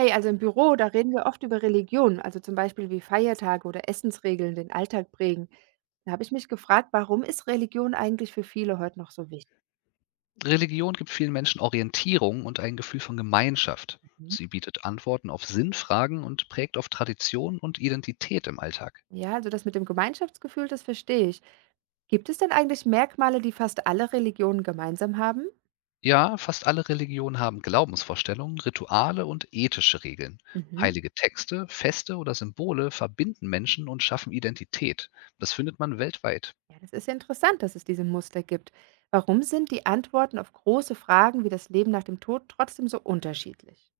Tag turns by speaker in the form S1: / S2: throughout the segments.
S1: Hey, also im Büro, da reden wir oft über Religion, also zum Beispiel wie Feiertage oder Essensregeln den Alltag prägen. Da habe ich mich gefragt, warum ist Religion eigentlich für viele heute noch so wichtig?
S2: Religion gibt vielen Menschen Orientierung und ein Gefühl von Gemeinschaft.
S1: Mhm.
S2: Sie bietet Antworten auf Sinnfragen und prägt auf Tradition und Identität im Alltag.
S1: Ja, also das mit dem Gemeinschaftsgefühl, das verstehe ich. Gibt es denn eigentlich Merkmale, die fast alle Religionen gemeinsam haben?
S2: Ja, fast alle Religionen haben Glaubensvorstellungen, Rituale und ethische Regeln.
S1: Mhm.
S2: Heilige Texte, Feste oder Symbole verbinden Menschen und schaffen Identität. Das findet man weltweit.
S1: Ja, das ist ja interessant, dass es diese Muster gibt. Warum sind die Antworten auf große Fragen wie das Leben nach dem Tod trotzdem so unterschiedlich?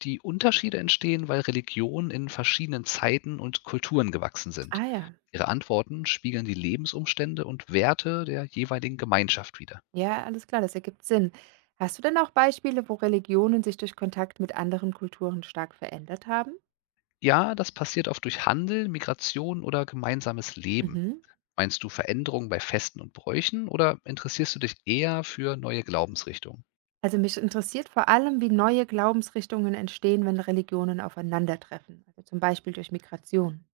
S2: Die Unterschiede entstehen, weil Religionen in verschiedenen Zeiten und Kulturen gewachsen
S1: Ah
S2: sind.
S1: ja.
S2: Ihre Antworten spiegeln die Lebensumstände und Werte der jeweiligen Gemeinschaft wider.
S1: Ja, alles klar, das ergibt Sinn. Hast du denn auch Beispiele, wo Religionen sich durch Kontakt mit anderen Kulturen stark verändert haben?
S2: Ja, das passiert oft durch Handel, Migration oder gemeinsames Leben.
S1: Mhm.
S2: Meinst du Veränderungen bei Festen und Bräuchen oder interessierst du dich eher für neue Glaubensrichtungen?
S1: Also mich interessiert vor allem, wie neue Glaubensrichtungen entstehen, wenn Religionen aufeinandertreffen, also zum Beispiel durch Migration.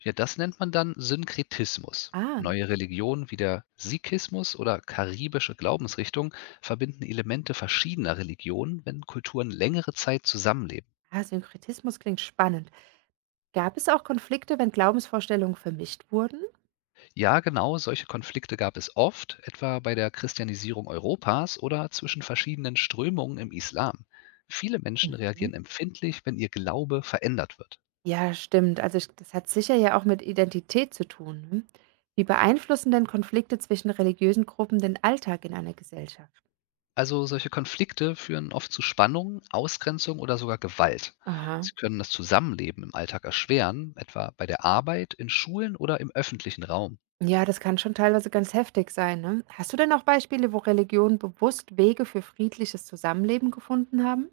S2: Ja, das nennt man dann Synkretismus.
S1: Ah.
S2: Neue Religionen wie der Sikhismus oder karibische Glaubensrichtungen verbinden Elemente verschiedener Religionen, wenn Kulturen längere Zeit zusammenleben.
S1: Ah, Synkretismus klingt spannend. Gab es auch Konflikte, wenn Glaubensvorstellungen vermischt wurden?
S2: Ja, genau, solche Konflikte gab es oft, etwa bei der Christianisierung Europas oder zwischen verschiedenen Strömungen im Islam. Viele Menschen
S1: Mhm.
S2: reagieren empfindlich, wenn ihr Glaube verändert wird.
S1: Ja, stimmt. Also ich, das hat sicher ja auch mit Identität zu tun. Hm? Wie beeinflussen denn Konflikte zwischen religiösen Gruppen den Alltag in einer Gesellschaft?
S2: Also solche Konflikte führen oft zu Spannungen, Ausgrenzung oder sogar Gewalt.
S1: Aha.
S2: Sie können das Zusammenleben im Alltag erschweren, etwa bei der Arbeit, in Schulen oder im öffentlichen Raum.
S1: Ja, das kann schon teilweise ganz heftig sein, ne? Hast du denn auch Beispiele, wo Religionen bewusst Wege für friedliches Zusammenleben gefunden haben?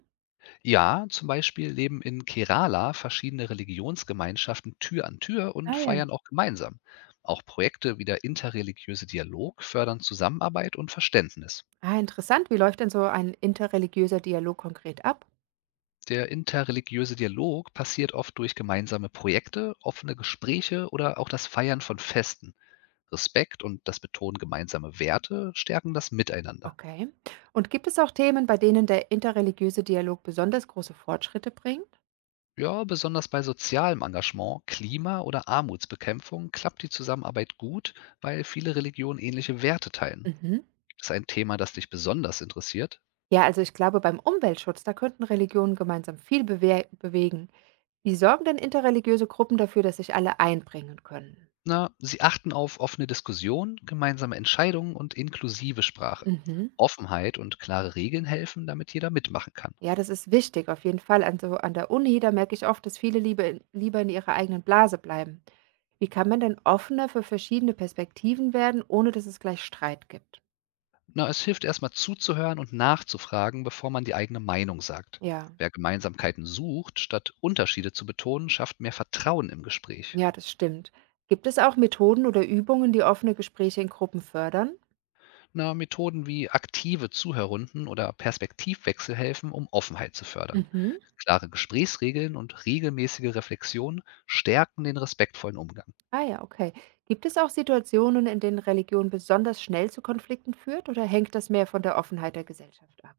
S2: Ja, zum Beispiel leben in Kerala verschiedene Religionsgemeinschaften Tür an Tür und
S1: Ah ja.
S2: feiern auch gemeinsam. Auch Projekte wie der interreligiöse Dialog fördern Zusammenarbeit und Verständnis.
S1: Ah, interessant. Wie läuft denn so ein interreligiöser Dialog konkret ab?
S2: Der interreligiöse Dialog passiert oft durch gemeinsame Projekte, offene Gespräche oder auch das Feiern von Festen. Respekt und das Betonen gemeinsamer Werte stärken das Miteinander.
S1: Okay. Und gibt es auch Themen, bei denen der interreligiöse Dialog besonders große Fortschritte bringt?
S2: Ja, besonders bei sozialem Engagement, Klima- oder Armutsbekämpfung klappt die Zusammenarbeit gut, weil viele Religionen ähnliche Werte teilen.
S1: Mhm.
S2: Ist ein Thema, das dich besonders interessiert?
S1: Ja, also ich glaube, beim Umweltschutz, da könnten Religionen gemeinsam viel bewegen. Wie sorgen denn interreligiöse Gruppen dafür, dass sich alle einbringen können?
S2: Na, sie achten auf offene Diskussion, gemeinsame Entscheidungen und inklusive Sprache.
S1: Mhm.
S2: Offenheit und klare Regeln helfen, damit jeder mitmachen kann.
S1: Ja, das ist wichtig, auf jeden Fall. An der Uni, da merke ich oft, dass viele lieber in ihrer eigenen Blase bleiben. Wie kann man denn offener für verschiedene Perspektiven werden, ohne dass es gleich Streit gibt?
S2: Na, es hilft erstmal zuzuhören und nachzufragen, bevor man die eigene Meinung sagt.
S1: Ja,
S2: Wer Gemeinsamkeiten sucht, statt Unterschiede zu betonen, schafft mehr Vertrauen im Gespräch.
S1: ja, das stimmt. Gibt es auch Methoden oder Übungen, die offene Gespräche in Gruppen fördern?
S2: Na, Methoden wie aktive Zuhörrunden oder Perspektivwechsel helfen, um Offenheit zu fördern.
S1: Mhm.
S2: Klare Gesprächsregeln und regelmäßige Reflexion stärken den respektvollen Umgang.
S1: Ah ja, okay. Gibt es auch Situationen, in denen Religion besonders schnell zu Konflikten führt oder hängt das mehr von der Offenheit der Gesellschaft ab?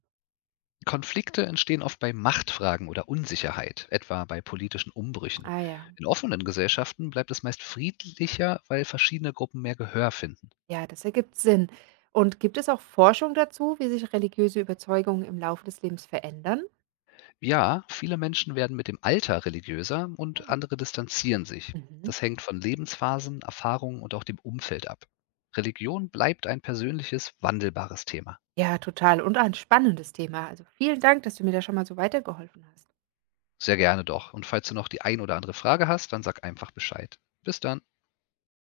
S2: Konflikte entstehen oft bei Machtfragen oder Unsicherheit, etwa bei politischen Umbrüchen.
S1: Ah ja.
S2: In offenen Gesellschaften bleibt es meist friedlicher, weil verschiedene Gruppen mehr Gehör finden.
S1: Ja, das ergibt Sinn. Und gibt es auch Forschung dazu, wie sich religiöse Überzeugungen im Laufe des Lebens verändern?
S2: Ja, viele Menschen werden mit dem Alter religiöser und
S1: Ah.
S2: andere distanzieren sich.
S1: Mhm.
S2: Das hängt von Lebensphasen, Erfahrungen und auch dem Umfeld ab. Religion bleibt ein persönliches, wandelbares Thema.
S1: Ja, total. Und ein spannendes Thema. Also vielen Dank, dass du mir da schon mal so weitergeholfen hast.
S2: Sehr gerne doch. Und falls du noch die ein oder andere Frage hast, dann sag einfach Bescheid. Bis dann.